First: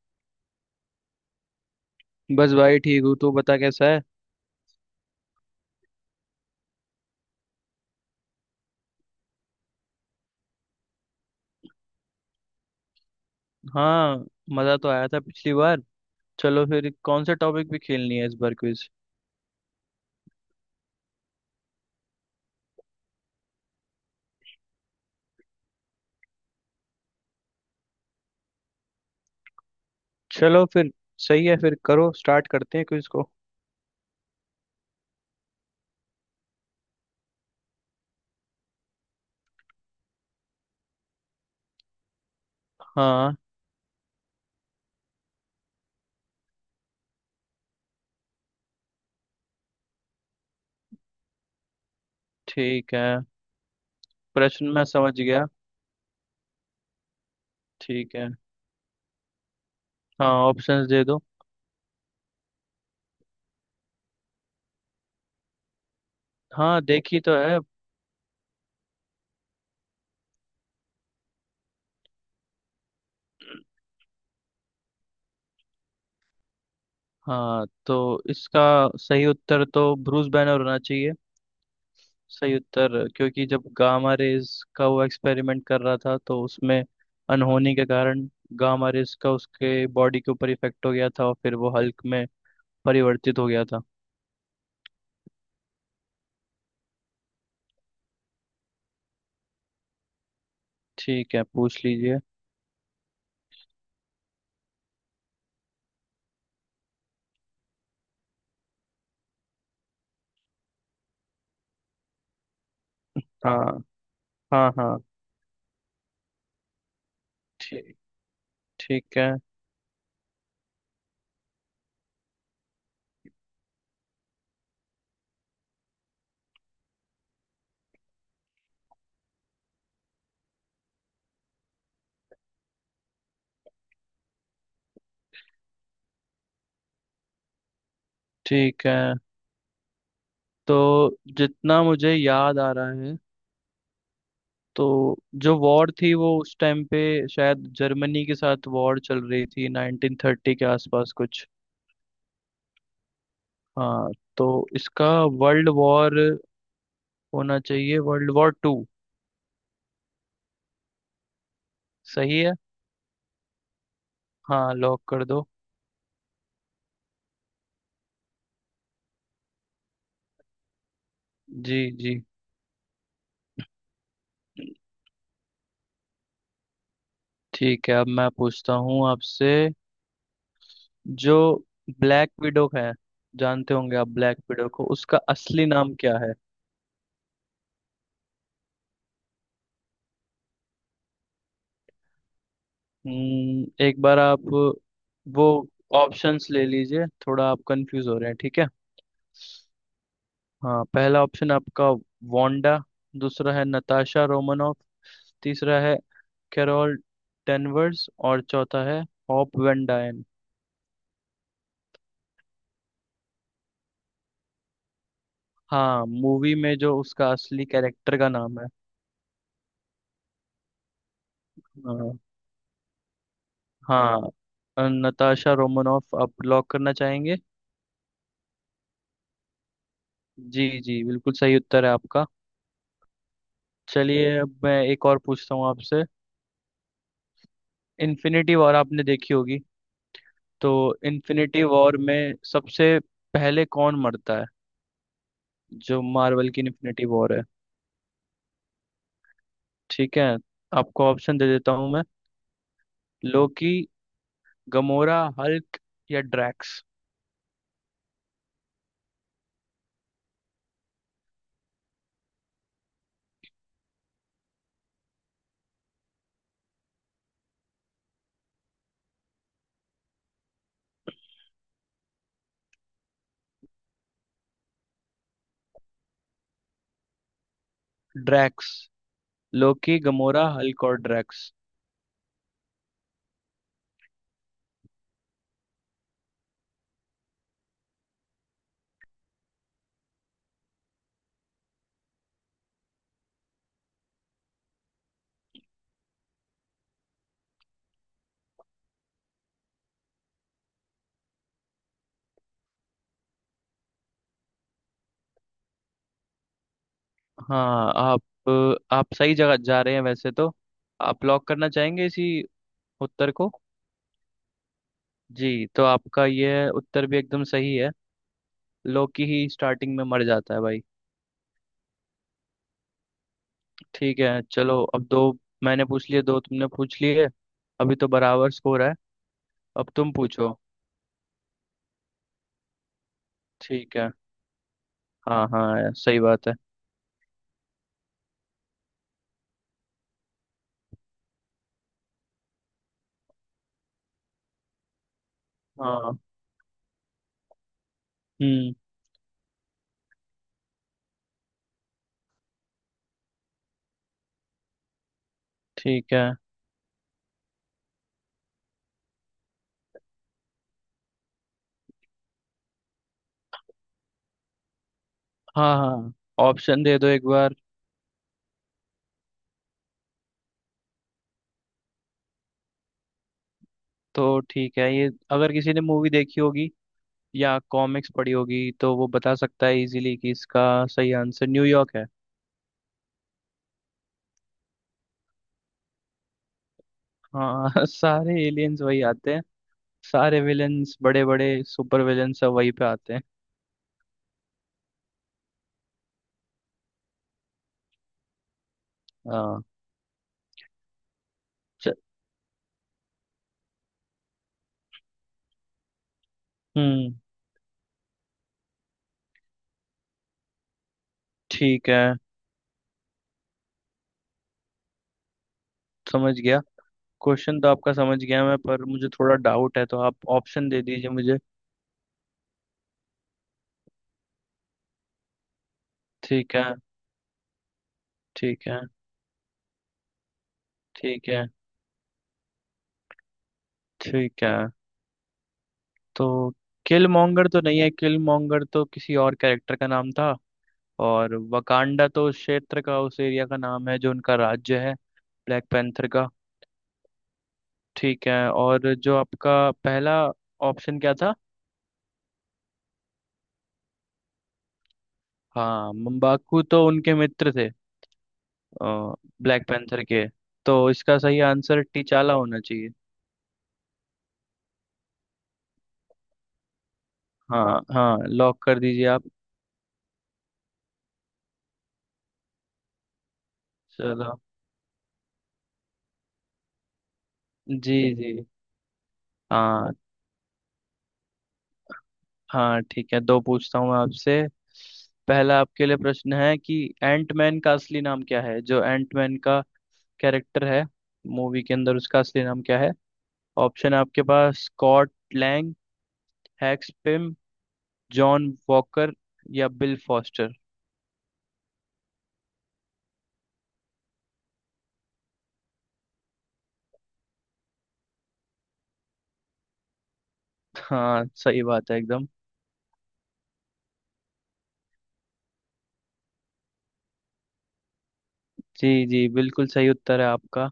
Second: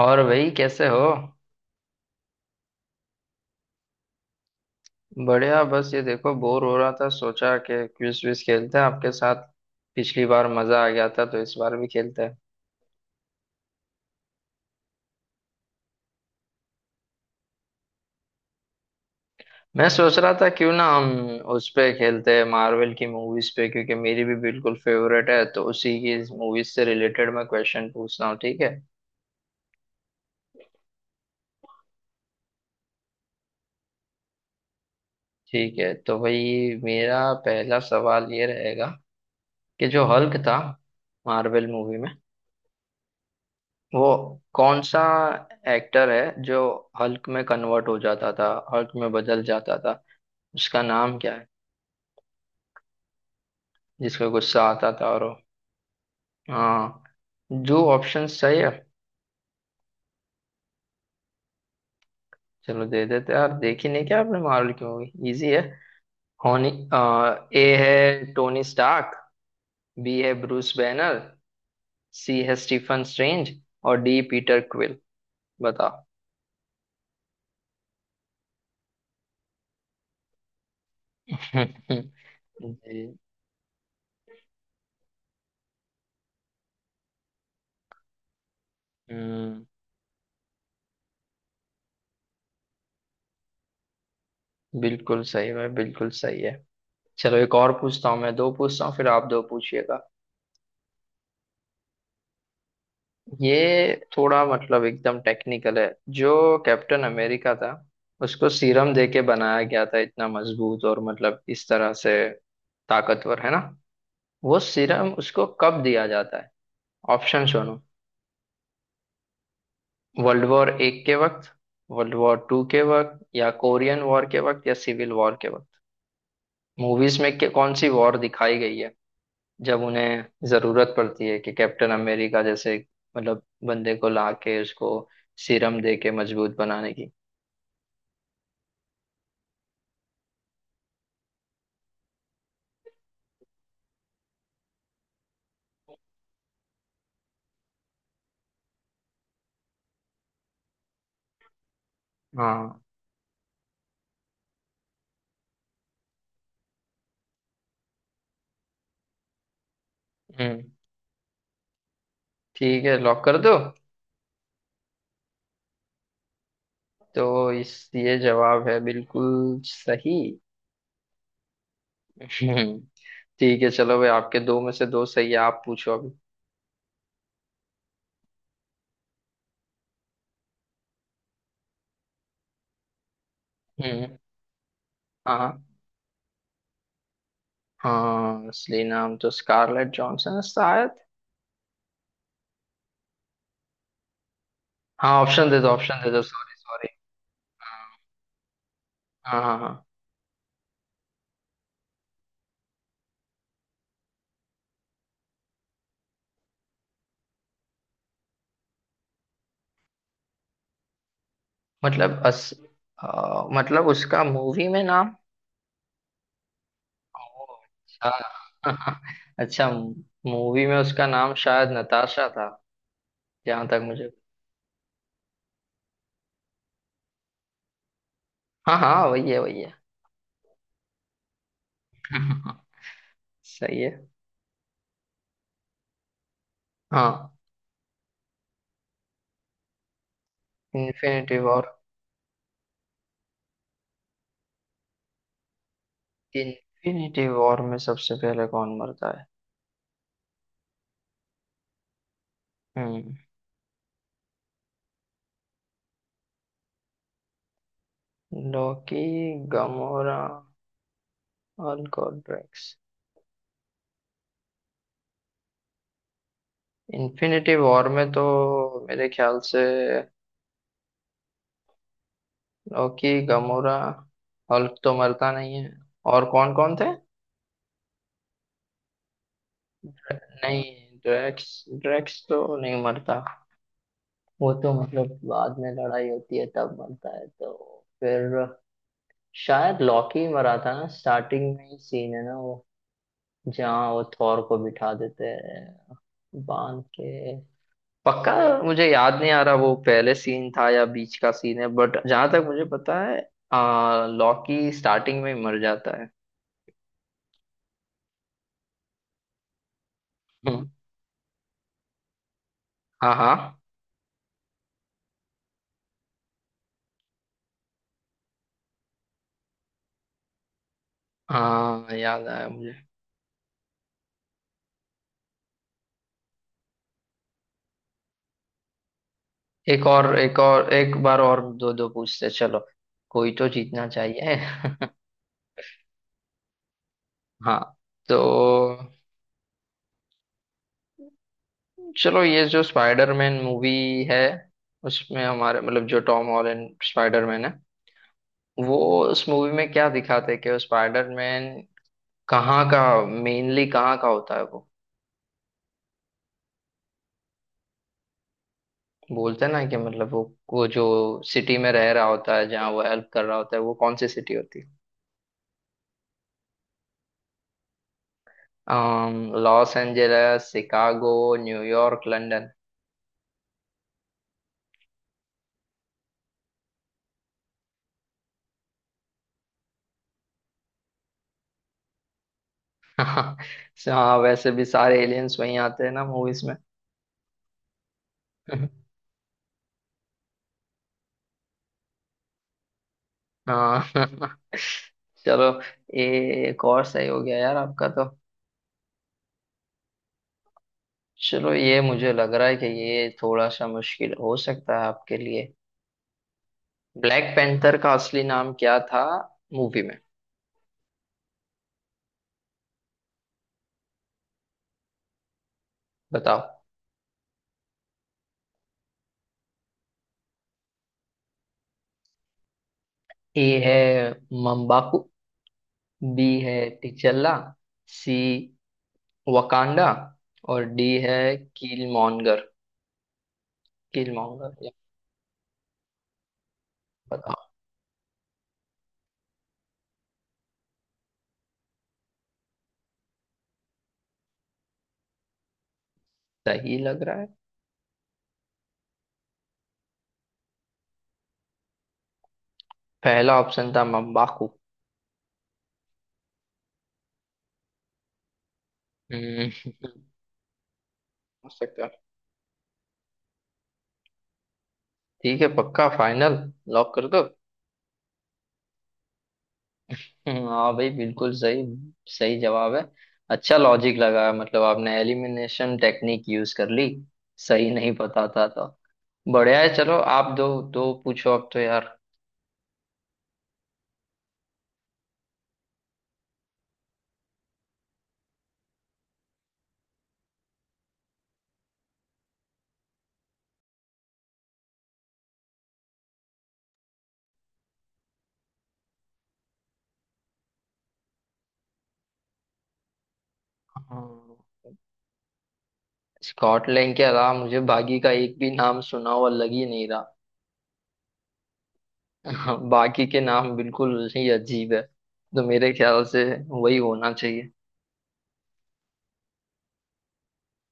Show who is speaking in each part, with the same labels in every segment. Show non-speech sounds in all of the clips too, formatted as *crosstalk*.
Speaker 1: और भाई कैसे हो।
Speaker 2: बस भाई ठीक हूँ। तू बता कैसा है?
Speaker 1: बढ़िया, बस ये देखो बोर हो रहा था, सोचा कि क्विज विज खेलते हैं आपके साथ। पिछली बार मजा आ गया था तो इस बार भी खेलते हैं।
Speaker 2: हाँ, मज़ा तो आया था पिछली बार। चलो फिर कौन सा टॉपिक भी खेलनी है इस बार क्विज?
Speaker 1: मैं सोच रहा था क्यों ना हम उस पे खेलते हैं, मार्वल की मूवीज पे, क्योंकि मेरी भी बिल्कुल फेवरेट है, तो उसी की मूवीज से रिलेटेड मैं क्वेश्चन पूछ रहा हूँ, ठीक है।
Speaker 2: चलो फिर, सही है, फिर करो, स्टार्ट करते हैं क्विज को।
Speaker 1: ठीक है तो भाई मेरा पहला सवाल ये रहेगा कि जो हल्क था मार्वल मूवी में,
Speaker 2: हाँ।
Speaker 1: वो कौन सा एक्टर है जो हल्क में कन्वर्ट हो जाता था, हल्क में बदल जाता था, उसका नाम क्या है,
Speaker 2: ठीक है,
Speaker 1: जिसको गुस्सा
Speaker 2: प्रश्न मैं
Speaker 1: आता था
Speaker 2: समझ
Speaker 1: और वो-।
Speaker 2: गया।
Speaker 1: हाँ, जो
Speaker 2: ठीक
Speaker 1: ऑप्शन
Speaker 2: है,
Speaker 1: सही है।
Speaker 2: हाँ, ऑप्शंस दे दो।
Speaker 1: चलो दे देते हैं। यार देखी नहीं क्या आपने मार्वल की मूवी, इजी है होनी।
Speaker 2: हाँ, देखी तो है।
Speaker 1: ए है टोनी स्टार्क, बी है ब्रूस बैनर, सी है स्टीफन स्ट्रेंज और डी पीटर क्विल। बताओ।
Speaker 2: हाँ, तो इसका सही उत्तर तो ब्रूस बैनर होना चाहिए।
Speaker 1: *laughs*
Speaker 2: सही उत्तर
Speaker 1: जी।
Speaker 2: क्योंकि जब गामा रेज का वो एक्सपेरिमेंट कर रहा था तो उसमें अनहोनी के कारण गामा रेज का
Speaker 1: हम्म।
Speaker 2: उसके बॉडी के ऊपर इफेक्ट हो गया था और फिर वो हल्क में परिवर्तित हो गया था।
Speaker 1: बिल्कुल सही है, बिल्कुल सही है। चलो एक और पूछता हूँ मैं, दो पूछता हूँ फिर आप दो पूछिएगा।
Speaker 2: ठीक है, पूछ लीजिए।
Speaker 1: ये थोड़ा मतलब एकदम टेक्निकल है। जो कैप्टन अमेरिका था, उसको सीरम दे के बनाया गया था इतना मजबूत और मतलब इस तरह से ताकतवर, है ना।
Speaker 2: हाँ
Speaker 1: वो
Speaker 2: हाँ। हाँ
Speaker 1: सीरम उसको कब दिया जाता है। ऑप्शन सुनो।
Speaker 2: ठीक ठीक है।
Speaker 1: वर्ल्ड वॉर एक के वक्त, वर्ल्ड वॉर टू के वक्त, या कोरियन वॉर के वक्त, या सिविल वॉर के वक्त। मूवीज में कौन सी वॉर दिखाई गई है जब उन्हें जरूरत पड़ती है कि कैप्टन अमेरिका जैसे मतलब बंदे को ला के उसको सीरम दे के मजबूत बनाने की।
Speaker 2: ठीक है, तो जितना मुझे याद आ रहा है तो जो वॉर थी वो उस टाइम पे शायद जर्मनी के साथ वॉर चल रही थी 1930 के आसपास कुछ।
Speaker 1: हाँ।
Speaker 2: हाँ, तो इसका वर्ल्ड वॉर होना चाहिए, वर्ल्ड वॉर टू।
Speaker 1: हम्म।
Speaker 2: सही है।
Speaker 1: ठीक है, लॉक कर दो।
Speaker 2: हाँ, लॉक कर दो।
Speaker 1: तो इस ये जवाब है बिल्कुल सही।
Speaker 2: जी जी।
Speaker 1: हम्म, ठीक है चलो भाई, आपके दो में से दो सही है, आप पूछो अभी।
Speaker 2: ठीक है, अब मैं पूछता हूँ आपसे। जो ब्लैक विडो है, जानते होंगे आप,
Speaker 1: हम्म।
Speaker 2: ब्लैक विडो को उसका
Speaker 1: हाँ।
Speaker 2: असली नाम क्या है?
Speaker 1: हाँ, असली नाम तो स्कारलेट जॉनसन है शायद।
Speaker 2: एक बार आप
Speaker 1: हाँ,
Speaker 2: वो
Speaker 1: ऑप्शन दे दो, ऑप्शन दे दो,
Speaker 2: ऑप्शंस
Speaker 1: सॉरी
Speaker 2: ले
Speaker 1: सॉरी।
Speaker 2: लीजिए, थोड़ा आप कंफ्यूज हो रहे हैं। ठीक है,
Speaker 1: हाँ हाँ हाँ।
Speaker 2: हाँ, पहला ऑप्शन आपका वांडा, दूसरा है नताशा रोमनॉफ, तीसरा है कैरोल डेनवर्स और चौथा है हॉप वेन।
Speaker 1: मतलब अस मतलब उसका मूवी में नाम।
Speaker 2: हाँ, मूवी में जो उसका
Speaker 1: ओह,
Speaker 2: असली
Speaker 1: अच्छा।
Speaker 2: कैरेक्टर का नाम है।
Speaker 1: *laughs* अच्छा। मूवी में उसका नाम शायद
Speaker 2: हाँ
Speaker 1: नताशा था, जहां तक मुझे।
Speaker 2: हाँ, नताशा रोमनॉफ आप लॉक करना चाहेंगे?
Speaker 1: हाँ हाँ, वही है वही है।
Speaker 2: जी जी, बिल्कुल सही उत्तर है आपका।
Speaker 1: *laughs* सही है।
Speaker 2: चलिए, अब मैं एक और पूछता हूँ आपसे।
Speaker 1: हाँ।
Speaker 2: इन्फिनिटी वॉर आपने देखी होगी, तो
Speaker 1: इन्फिनिटी
Speaker 2: इन्फिनिटी
Speaker 1: वॉर।
Speaker 2: वॉर में सबसे पहले कौन मरता है, जो मार्वल की इन्फिनिटी
Speaker 1: इन्फिनिटी
Speaker 2: वॉर है?
Speaker 1: वॉर में सबसे पहले कौन मरता है।
Speaker 2: ठीक है, आपको ऑप्शन दे देता हूँ मैं।
Speaker 1: हम्म।
Speaker 2: लोकी, गमोरा, हल्क या ड्रैक्स।
Speaker 1: लॉकी, गमोरा और गॉड्रेक्स। इन्फिनिटी वॉर में तो मेरे ख्याल से लॉकी, गमोरा, हल्क तो मरता नहीं है, और कौन कौन थे।
Speaker 2: ड्रैक्स, लोकी, गमोरा,
Speaker 1: नहीं,
Speaker 2: हल्क और ड्रैक्स।
Speaker 1: ड्रैक्स, ड्रैक्स तो नहीं मरता, वो तो मतलब बाद में लड़ाई होती है तब मरता है। तो फिर शायद लॉकी ही मरा था ना, स्टार्टिंग में ही सीन है ना वो, जहाँ वो थॉर को बिठा देते हैं बांध के। पक्का। मुझे याद नहीं आ रहा वो पहले सीन था या बीच का सीन है, बट जहां तक मुझे पता है लॉकी स्टार्टिंग में ही मर जाता है। *laughs*
Speaker 2: हाँ, आप सही जगह जा रहे हैं वैसे तो।
Speaker 1: हम्म,
Speaker 2: आप लॉक करना चाहेंगे इसी
Speaker 1: हाँ
Speaker 2: उत्तर को?
Speaker 1: हाँ,
Speaker 2: जी, तो आपका यह उत्तर भी एकदम सही है। लोकी ही स्टार्टिंग में मर जाता है भाई।
Speaker 1: हाँ याद आया मुझे।
Speaker 2: ठीक है, चलो अब दो मैंने पूछ लिए, दो तुमने पूछ लिए। अभी तो बराबर स्कोर है।
Speaker 1: एक
Speaker 2: अब तुम
Speaker 1: और, एक
Speaker 2: पूछो।
Speaker 1: और, एक बार और, दो दो पूछते चलो, कोई तो जीतना
Speaker 2: ठीक है।
Speaker 1: चाहिए। *laughs*
Speaker 2: हाँ हाँ यार, सही बात है।
Speaker 1: हाँ। तो चलो, ये जो स्पाइडरमैन मूवी है, उसमें हमारे मतलब जो
Speaker 2: हाँ।
Speaker 1: टॉम हॉलैंड स्पाइडरमैन है,
Speaker 2: हम्म
Speaker 1: वो उस मूवी में क्या दिखाते हैं कि वो स्पाइडरमैन कहाँ का, मेनली कहाँ का होता है वो।
Speaker 2: ठीक है।
Speaker 1: बोलते हैं ना कि मतलब वो जो सिटी में रह रहा होता है जहाँ वो हेल्प कर रहा होता है, वो कौन सी सिटी होती है।
Speaker 2: हाँ हाँ, ऑप्शन दे दो एक बार।
Speaker 1: Los Angeles, Chicago, New York, London.
Speaker 2: तो ठीक है, ये अगर किसी ने मूवी देखी होगी या कॉमिक्स पढ़ी होगी तो वो बता सकता है इजीली कि इसका सही आंसर न्यूयॉर्क है।
Speaker 1: हाँ। हाँ, वैसे भी सारे एलियंस वहीं आते हैं ना मूवीज में।
Speaker 2: हाँ, *laughs* सारे एलियंस वही आते हैं। सारे विलेंस, बड़े बड़े सुपर विलेंस सब वहीं पे आते हैं।
Speaker 1: हाँ। चलो ये एक और सही हो गया यार आपका तो।
Speaker 2: हाँ।
Speaker 1: चलो, ये
Speaker 2: च-
Speaker 1: मुझे लग रहा है कि ये थोड़ा सा मुश्किल हो सकता है आपके लिए।
Speaker 2: हम्म
Speaker 1: ब्लैक पैंथर का असली नाम क्या था मूवी में।
Speaker 2: ठीक है, समझ
Speaker 1: बताओ।
Speaker 2: गया। क्वेश्चन तो आपका समझ गया मैं, पर मुझे थोड़ा डाउट है, तो आप ऑप्शन दे दीजिए मुझे।
Speaker 1: ए है मम्बाकू, बी
Speaker 2: ठीक
Speaker 1: है
Speaker 2: है।
Speaker 1: टिचल्ला, सी
Speaker 2: ठीक है।
Speaker 1: वकांडा, और डी
Speaker 2: ठीक
Speaker 1: है
Speaker 2: है।
Speaker 1: कील मॉन्गर। कील
Speaker 2: ठीक है,
Speaker 1: मॉन्गर।
Speaker 2: तो किल
Speaker 1: बताओ।
Speaker 2: मॉन्गर तो नहीं है, किल मॉन्गर तो किसी और कैरेक्टर का नाम था। और वकांडा तो उस क्षेत्र का, उस एरिया का नाम है जो उनका राज्य है, ब्लैक पैंथर का।
Speaker 1: सही लग रहा है।
Speaker 2: ठीक है, और जो आपका पहला ऑप्शन क्या था?
Speaker 1: पहला ऑप्शन था मम्बाकू।
Speaker 2: हाँ, मम्बाकू तो उनके मित्र थे ब्लैक
Speaker 1: हम्म,
Speaker 2: पैंथर के। तो इसका सही
Speaker 1: हो
Speaker 2: आंसर
Speaker 1: सकता है।
Speaker 2: टीचाला होना चाहिए।
Speaker 1: ठीक है, पक्का फाइनल, लॉक कर दो।
Speaker 2: हाँ हाँ, लॉक कर दीजिए आप।
Speaker 1: हाँ भाई बिल्कुल सही, सही जवाब है। अच्छा लॉजिक लगा,
Speaker 2: चलो।
Speaker 1: मतलब आपने एलिमिनेशन टेक्निक यूज कर ली, सही नहीं
Speaker 2: जी
Speaker 1: पता
Speaker 2: जी।
Speaker 1: था तो। बढ़िया है,
Speaker 2: हाँ
Speaker 1: चलो आप दो दो पूछो अब तो यार।
Speaker 2: हाँ, ठीक है, दो पूछता हूँ मैं आपसे। पहला आपके लिए प्रश्न है कि एंटमैन का असली नाम क्या है, जो एंटमैन का कैरेक्टर है मूवी के अंदर, उसका असली नाम क्या है? ऑप्शन है आपके पास, स्कॉट लैंग, हैक्स पिम, जॉन वॉकर या बिल फॉस्टर।
Speaker 1: हाँ। स्कॉटलैंड के अलावा मुझे बाकी का एक भी नाम सुना हुआ लग ही नहीं
Speaker 2: हाँ, सही बात है एकदम।
Speaker 1: रहा। *laughs* बाकी के नाम बिल्कुल ही अजीब है, तो मेरे ख्याल से वही होना चाहिए।
Speaker 2: जी जी, बिल्कुल सही उत्तर है आपका।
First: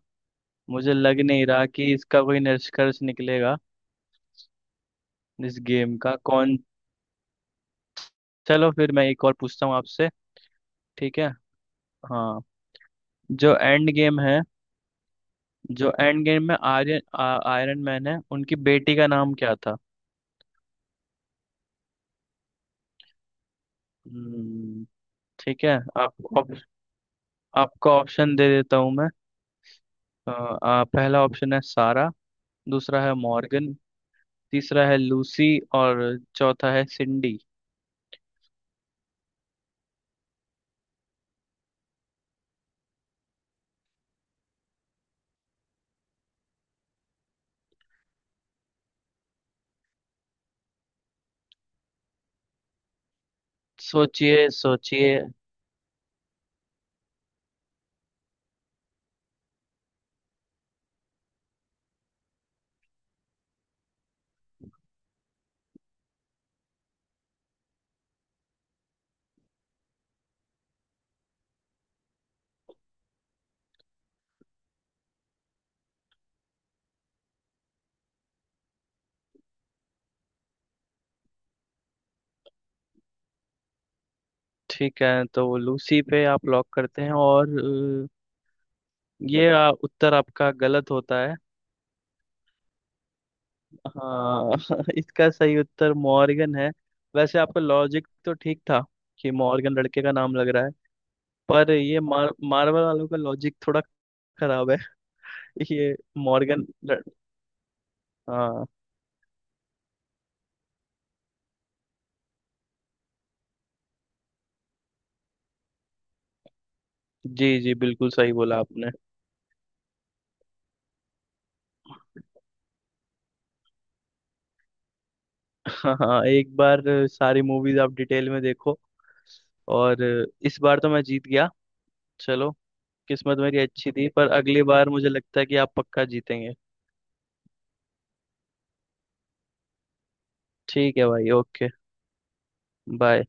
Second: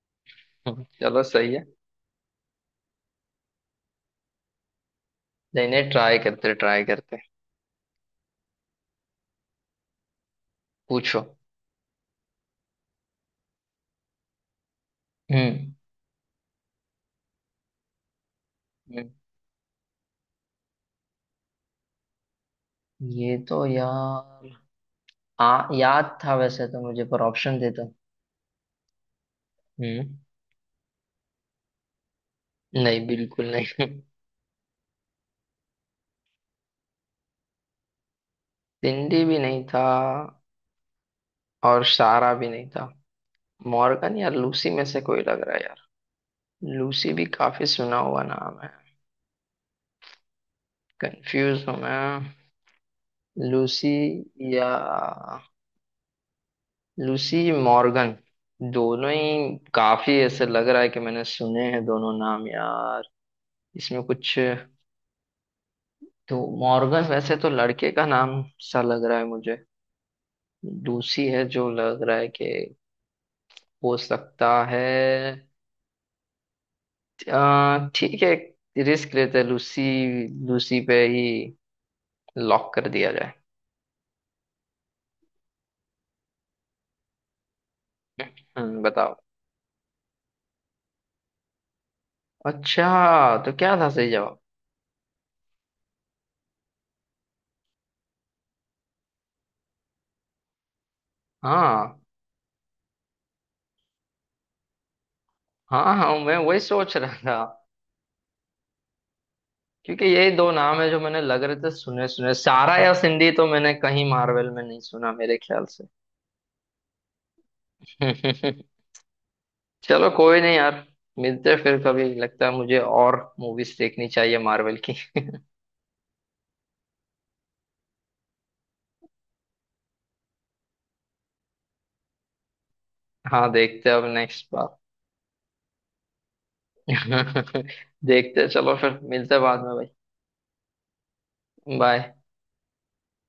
Speaker 1: *laughs*
Speaker 2: मुझे लग
Speaker 1: चलो
Speaker 2: नहीं
Speaker 1: सही है।
Speaker 2: रहा कि इसका कोई निष्कर्ष निकलेगा इस
Speaker 1: नहीं नहीं,
Speaker 2: गेम का।
Speaker 1: ट्राई करते
Speaker 2: कौन,
Speaker 1: ट्राई करते।
Speaker 2: चलो फिर मैं एक और पूछता हूँ आपसे। ठीक
Speaker 1: पूछो।
Speaker 2: है, हाँ, जो एंड गेम है,
Speaker 1: हम्म।
Speaker 2: जो एंड गेम में आयरन मैन है, उनकी बेटी का
Speaker 1: हम्म।
Speaker 2: नाम क्या था?
Speaker 1: ये तो यार।
Speaker 2: हम्म, ठीक है, आप
Speaker 1: याद था वैसे तो मुझे, पर ऑप्शन देता।
Speaker 2: आपको ऑप्शन दे देता हूँ मैं।
Speaker 1: हम्म।
Speaker 2: पहला ऑप्शन है सारा, दूसरा
Speaker 1: नहीं,
Speaker 2: है
Speaker 1: बिल्कुल
Speaker 2: मॉर्गन,
Speaker 1: नहीं। *laughs*
Speaker 2: तीसरा है लूसी और चौथा है सिंडी।
Speaker 1: सिंडी भी नहीं था और सारा भी नहीं था। मॉर्गन या लूसी में से कोई लग रहा है यार। लूसी भी काफी सुना हुआ नाम है। कंफ्यूज हूँ मैं। लूसी
Speaker 2: सोचिए
Speaker 1: या
Speaker 2: सोचिए।
Speaker 1: लूसी, मॉर्गन, दोनों ही काफी ऐसे लग रहा है कि मैंने सुने हैं दोनों नाम यार। इसमें कुछ, तो मॉर्गन वैसे तो लड़के का नाम सा लग रहा है मुझे। लूसी है जो लग रहा है कि हो सकता है। ठीक है, रिस्क लेते हैं, लूसी, लूसी पे ही लॉक कर दिया जाए।
Speaker 2: ठीक है, तो वो लूसी पे आप लॉक करते हैं, और अ,
Speaker 1: बताओ।
Speaker 2: ये उत्तर आपका गलत होता है।
Speaker 1: अच्छा, तो क्या था सही जवाब।
Speaker 2: हाँ, *laughs* इसका सही उत्तर मॉर्गन है। वैसे आपका लॉजिक तो ठीक था कि मॉर्गन लड़के का नाम लग रहा है, पर
Speaker 1: हाँ
Speaker 2: ये मार्वल वालों का लॉजिक थोड़ा खराब है। *laughs*
Speaker 1: हाँ,
Speaker 2: ये
Speaker 1: हाँ मैं वही
Speaker 2: मॉर्गन
Speaker 1: सोच
Speaker 2: लड़-।
Speaker 1: रहा था,
Speaker 2: हाँ।
Speaker 1: क्योंकि यही दो नाम है जो मैंने लग रहे थे सुने सुने। सारा या सिंधी तो मैंने कहीं मार्वल में नहीं सुना मेरे ख्याल
Speaker 2: जी जी, बिल्कुल सही
Speaker 1: से।
Speaker 2: बोला
Speaker 1: *laughs*
Speaker 2: आपने।
Speaker 1: चलो कोई नहीं यार, मिलते हैं फिर कभी। लगता है मुझे और मूवीज देखनी चाहिए मार्वल की।
Speaker 2: हाँ हाँ, एक बार सारी मूवीज आप डिटेल में देखो। और इस बार तो मैं जीत गया। चलो,
Speaker 1: *laughs*
Speaker 2: किस्मत
Speaker 1: हाँ
Speaker 2: मेरी
Speaker 1: देखते
Speaker 2: अच्छी
Speaker 1: हैं अब
Speaker 2: थी, पर
Speaker 1: नेक्स्ट
Speaker 2: अगली
Speaker 1: बार।
Speaker 2: बार मुझे लगता है कि आप पक्का जीतेंगे।
Speaker 1: *laughs* देखते हैं, चलो फिर मिलते हैं बाद में भाई।
Speaker 2: ठीक है भाई, ओके।
Speaker 1: बाय।
Speaker 2: बाय।